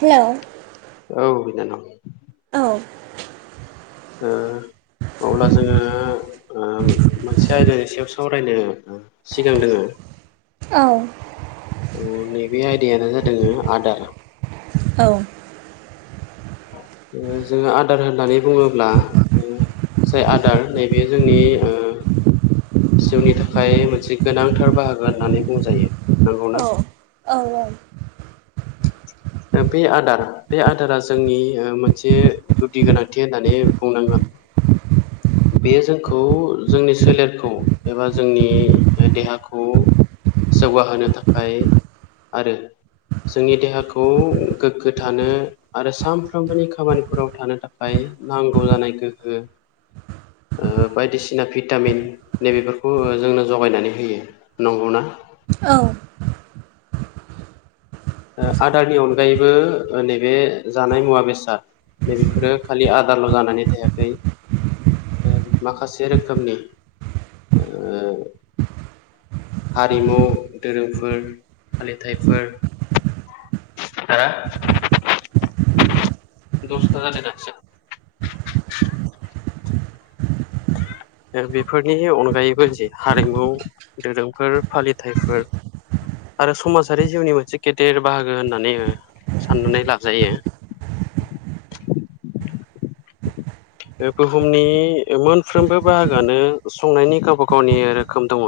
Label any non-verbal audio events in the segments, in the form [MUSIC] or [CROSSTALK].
Hello औ बिनानाव औ ओ अब्ला जोङो ओ मोनसे आयदानि सायाव सावरायनो सिगांदोङो औ औ नैबे आयदायानो जादों आदार औ जोङो आदार होननानै बुङोब्ला जाय आदार नैबे जोंनि जिउनि थाखाय मोनसे गोनांथार बाहागो होननानै बुंजायो। नंगौना औ-औ-औ बे आदार बे आदारा जोंनि मोनसे गुदि गोनांथि होननानै बुंनांगोन। बेयो जोंखौ जोंनि सोलेरखौ एबा जोंनि ओह देहाखौ जौगाहोनो थाखाय आरो जोंनि देहाखौ गोग्गो थानो आरो सामफ्रोमबोनि खामानिफोराव थानो थाखाय नांगौ जानाय गोहो ओह बायदिसिना भिटामिन नैबेफोरखौ ओह जोंनो जगायनानै होयो नंगौना औ ओह आदारनि अनगायैबो ओह नैबे जानाय मुवा बेसाद नैबेफोरो खालि आदारल' जानानै थायाखै ओह माखासे रोखोमनि ओह हारिमु धोरोमफोर फालिथाइफोर [INAUDIBLE] [UNINTELLIGIBLE] [UNINTELLIGIBLE] [INAUDIBLE] ओह बेफोरनि अनगायैबो जे हारिमु धोरोमफोर फालिथाइफोर आरो समाजारि जिउनि मोनसे गेदेर बाहागो होननानैबो साननानै लाजायो बे बुहुमनि ओह मोनफ्रोमबो बाहागोआनो संनायनि गावबा गावनि रोखोम दङ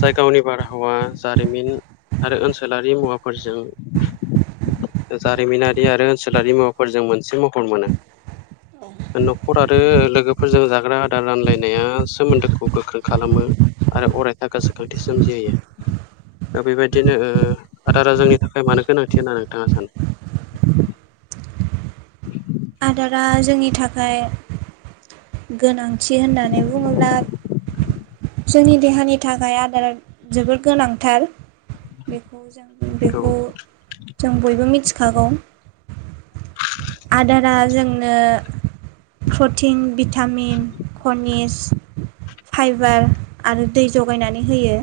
जाय गावनि बारहावा जारिमिन आरो ओनसोलारि मुवाफोरजों ओह जारिमिनारि आरो ओनसोलारि मुवाफोरजों मोनसे महर मोनो न'खर आरो ओह लोगोफोरजों जाग्रा आदार रानलायनाया सोमोन्दोखौ गोख्रों खालामो आरो अरायथा गोसोखांथि सोमजिहयो ओह बेबायदिनो ओह आदारा जोंनि थाखाय मानो गोनांथि होनना नोंथाङा सानो [UNINTELLIGIBLE] [INAUDIBLE] [UNINTELLIGIBLE] [INAUDIBLE] आदारा जोंनि थाखाय गोनां थि होननानै बुङोब्ला जोंनि देहानि थाखाय आदारा जोबोद गोनांथार बेखौ जों नोंथाङा बेखौ जों बयबो मिथिखागौ आदारा जोंनो प्रटिन भिटा भिटामिन कनिस फाइबार आरो दै जगायनानै होयो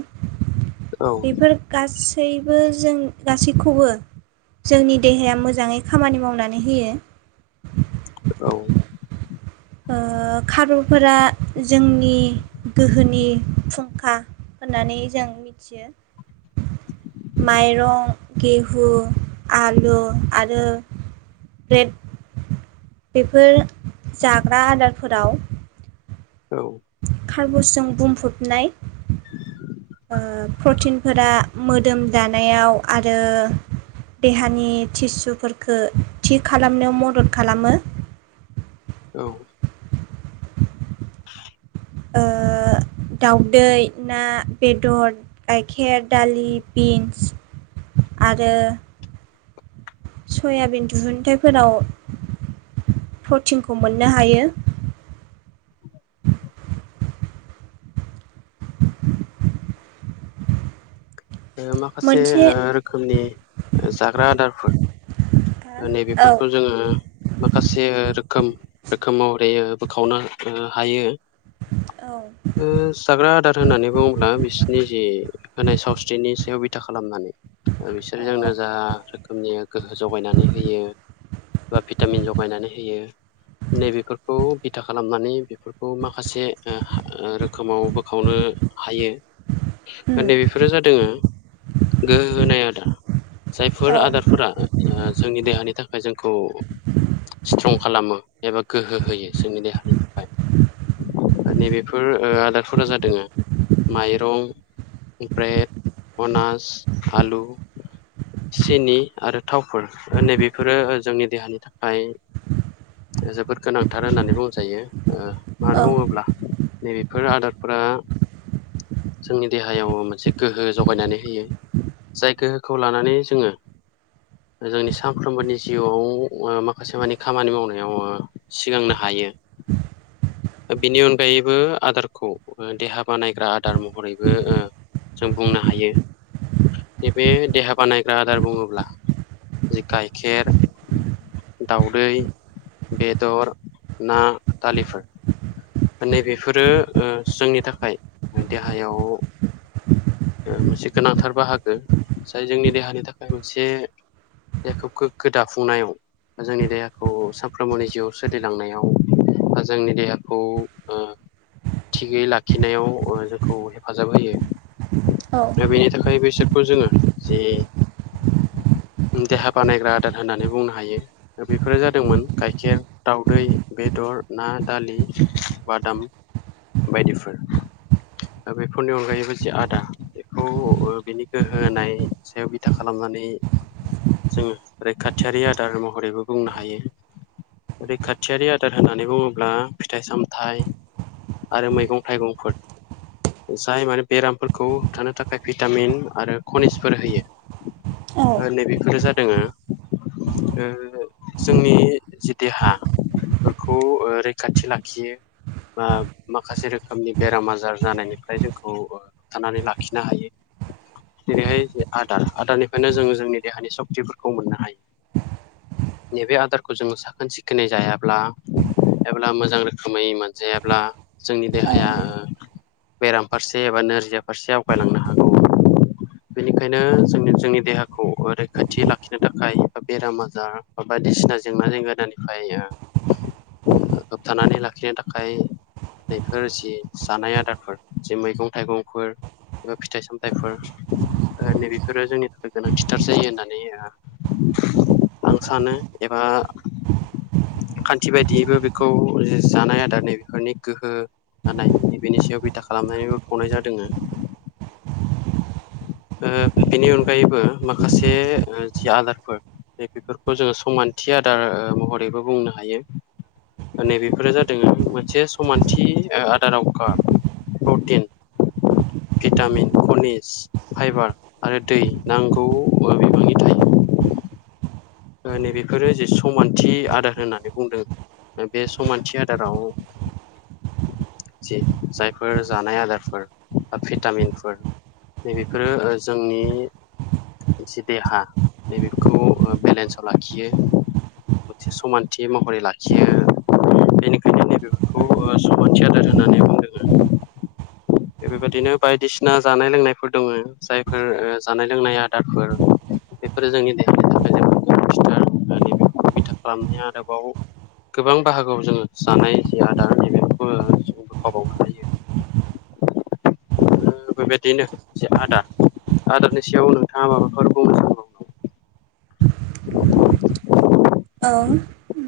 सानो औ बेफोर गासैबो जों गासैखौबो जोंनि देहाया मोजाङै खामानि मावनानै होयो औ ओह खारुफोरा जोंनि गोहोनि फुंखा होननानै जों मिथियो माइरं गेहु आलु आरो ब्रेड बेफोर जाग्रा आदारफोराव औ कार्बसजों बुंफबनाय ओह प्रटिण फोरा मोदोम दानायाव आरो देहानि टिसुफोरखो थि खालामनायाव मदद खालामो औ ओ दाउदै, ना, बेदर, गाइखेर, दालि, बिन्स आरो सयाबिन दिहुनथाइफोराव प्रटिनखौ मोननो हायो। [UNINTELLIGIBLE] ओह माखासे मोनसे ओह रोखोमनि ओ जाग्रा आदारफोर ओह औ नेबेफोरखौ जोङो माखासे रोख खोम ओखोमाव [UNINTELLIGIBLE] औ ओ जाग्रा आदार होननानै बुङोब्ला बिसिनि जि होनाय सावस [UNINTELLIGIBLE] नि सायाव बिथा खालामनानै ओ बिसोर औ जोंनो [UNINTELLIGIBLE] गोहो जगायनानै होयो। बा भिटामिन जगायनानै होयो नैबेफोरखौ बिथा खालामनानै बेफोरखौ माखासे ओ हा ओ रोखोमाव बोखावनो ओ हायो ओ नै बेफोरो जादोंङो ओ गोहो होनाय आदा जायफोर औ आदारफोरा ओ ओ जोंनि देहानि थाखाय जोंखौ [UNINTELLIGIBLE] खालामो एबा गोहो होयो जोंनि देहानि थाखाय नैबेफोर ओ आदारफोरा जादोंङो माइरं [UNINTELLIGIBLE] निफ्राय अनास आलु सिनि आरो थावफोर ओ नै बेफोरो ओ जोंनि देहानि थाखाय ओ जोबोद गोनांथार होननानै बुंजायो ओ मार बुङोब्ला नैबेफोर आदारफोरा जोंनि देहायाव मोनसे गोहो जगायनानै होयो जाय गोहोखौ लानानै जोङो जोंनि सानफ्रोमबोनि जिउआव ओ माखासे मानि खामानि मावनायाव ओ सिगांनो हा [UNINTELLIGIBLE] यो ओ बिनि अनगायैबो आदारखौ ओ देहा बानायग्रा आदार महरैबो ओ जों बुंनो हायो। इबे देहा बानायग्रा आदार बुङोब्ला जि गाइखेर दाउदै बेदर ना दालिफोर नैबेफोरो ओह जोंनि थाखाय ओ देहायाव ओ मोनसे गोनांथार बाहागो जाय जोंनि देहानि थाखाय मोनसे देहाखौ गोग्गो दाफुंनायाव ओ जोंनि देहाखौ साफ्रोमबोनि जिउआव सोलिलांनायाव ओ जोंनि देहाखौ ओ थिगै लाखिनायाव ओ जोंखौ हेफाजाब होयो। दा बेनि थाखाय बैसोरखौ जोङो जे देहा बानायग्रा आदार होननानै बुंनो हायो ओ बेफोरो जादोंमोन गाइखेर दाउदै बेदर ना दालि बादाम बायदिफोर ओ बेफोरनि अनगायैबो जि आदा बेखौ ओ बिनि गोहो होनाय सायाव बिथा खालामना नै जोङो रैखाथियारि आदार महरैबो बुंनो हायो। रैखाथियारि आदार होननानै बुङोब्ला फिथाइ- साम थाय आरो मैगं थाइगंफोर जाय माने बेरामफोरखौ होबथानो थाखाय भिटामिन आरो खनिसफोर होयो औ ओ नैबेफोरो जादों ओ [INAUDIBLE] ओ जोंनि जिति हा फोरखौ ओ रैखाथि लाखियो। बा माखासे रोखोमनि बेराम आजार जानायनिफ्राय जोंखौ ओ होबथानानै लाखिनो हायो। [UNINTELLIGIBLE] जेरैहाय जे आदार आदारनिफ्रायनो जोंङो जोंनि सक्टिफोरखौ मोननो हाय नैबे आदारखौ जोङो साखोन- सिखोनै जायाब्ला एब्ला मोजां रोख खोमै मोनजायाब्ला जोंनि देहाया ओ बेराम फारसे एबा नोरजिया फारसे आवगायलांनो हागौ [UNINTELLIGIBLE] बेनिखायनो जोंनि जोंनि देहाखौ [UNINTELLIGIBLE] लाखिनो थाखाय ओ बेराम आजार [UNINTELLIGIBLE] बायदिसिना जेंनाजों गोदोनिफाय ओ होबथानानै ला नि थाखाय बेफोर जि जानाय आदारफोर जि मैगं थाइगंफोर एबा फिथाइ सामथायफोर ओ नैबेफोरो जोंनि थाखाय गोनांथिथार जायो होननानै ओ आं सानो एबा खान्थि बायदियैबो बेखौ जानाय आदारनि बेफोरनि गोहो नाथाय बेनि सायाव बिथा खालामनानैबो खुंनाय जादोंङो ओ बेनि अनगायैबो माखासे ओ जि आदारफोर जे बेफोरखौ जोङो समानथि आदार ओ महरैबो बुंनो हायो नैबेफोरो जादों मोनसे समानथि ओ आदाराव कार प्रटिन भिटामिन कनिस फाइबार आरो दै नांगौ ओ बिबांनि थायो ओ नैबेफोरो जे समानथि आदार होननानै बुंदों बे समानथि आदाराव जि जायफोर जानाय आदारफोर बा भिटामिनफोर नै बेफोरो ओ जोंनि जि देहा नै बेखौ ओ बेलेन्साव लाखियो मोनसे समानथि महरै लाखियो बेनिखायनो नैबेफोरखौ बेखौ ओ सुमानथि आदार होननानै बुंदोंनो बे बेबायदिनो बायदिसिना जानाय लोंनायफोर दोङो जायफोर ओ जानाय लोंनाय आदारफोर बे जोंनि देहानि थाखाय जोबोर गोनांथिथार होनना बिथा खालामनाया आरोबाव गोबां बाहागोआव जोङो जानाय जि आदार बेफोरखौबो जों बोखावबावनो हायो [INAUDIBLE] ओ बेबायदिनो जे आदार आदारनि सायाव नोंथाङा माबाफोर बुंबावनांगौ [INAUDIBLE] औ उ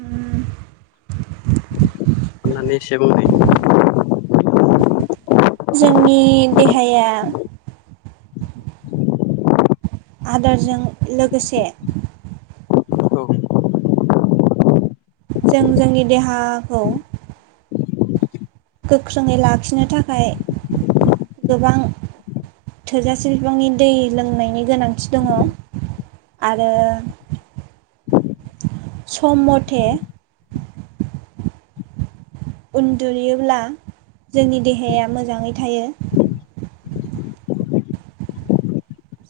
अननानै एसे बुंनाय जोंनि देहाया [INAUDIBLE] आदारजों लोगोसे औ जों जोंनि देहाखौ गोख्रोङै लाखिनो थाखाय गोबां थोजासे बिफांनि दै लोंनायनि गोनांथि दङ आरो सम मथे उन्दुयोब्ला जोंनि देहाया मोजाङै थायो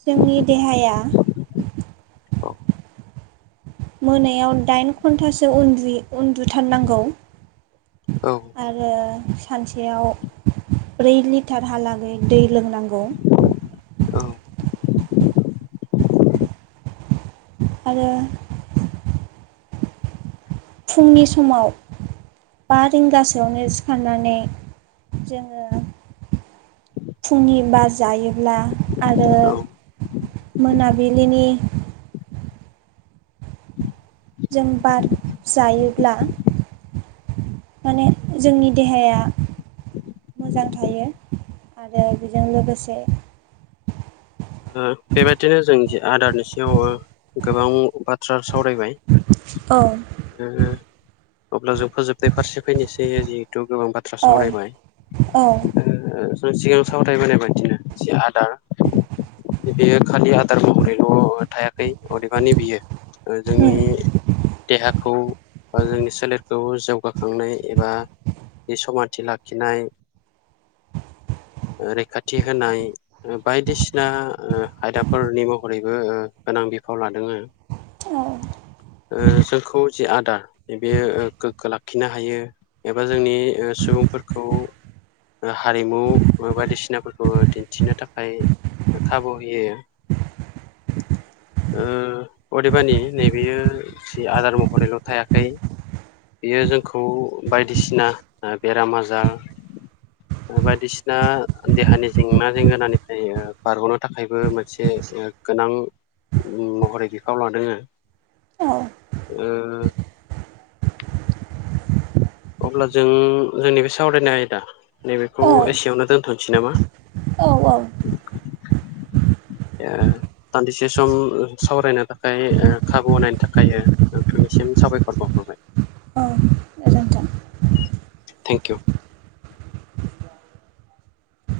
जोंनि देहाया मोनायाव दाइन घन्टासो उन्दुयो उन्दुथारनांगौ औ आरो सानसेयाव ब्रै लिटारहालागै दै लोंनांगौ औ आरो फुंनि समाव बा रिंगासोआवनो सिखारनानै जोङो फुंनि बार जायोब्ला आरो मोनाबिलिनि जों बार जायोब्ला माने जोंनि देहाया मोजां थायो आरो बेजों लोगोसे ओ बेबायदिनो जों आदारनि सायाव ओ गोबां बाथ्रा सावरायबाय। औ। अब्ला जों फोजोबनाय फारसे फैनोसै आरि। थ' गोबां बाथ्रा औ सावरायबाय औ जों सिगां सावरायबोनाय बादिनो जि आदार बियो खालि आदार महरैल' थायाखै अदेबानि बियो ओ जोंनि देहाखौ बा जोंनि सोलेरखौ जौगाखांनाय एबा नि समानथि लाखिनाय रैखाथि होनाय ओ बायदिसिन सिना ओ आयदाफोरनि महरैबो ओ गोनां बिफाव लादोङो। औ ओ जोंखौ जि आदार बेयो गोग्गो लाखिनो हायो एबा जोंनि सुब सुबुंफोरखौ ओ हारिमु बायदिसिनाफोरखौ दिन्थिनो थाखाय खाबु होयो। ओ अदेबानि नैबेयो जि आदार महरैल' थायाखै बियो जोंखौ बायदिसिना बेराम आजार बायदिसिना देहानि जेंना जेंगोनानिफ्राय बारग'नो थाखायबो मोनसे गोनां महरै बिफाव लादोङो। ओ। अब्ला जों जोंनि बे सावरायनाय आयदा नैबेखौ औ एसेयावनो दोनथ'नोसै नामा? औ औ ओ दान्दिसे सम सावरायनो थाखाय ओ खाबु होनायनि थाखाय नोंथांनिम सिम साबायखर बावहरबाय। गोजोन्थों थेंक इउ।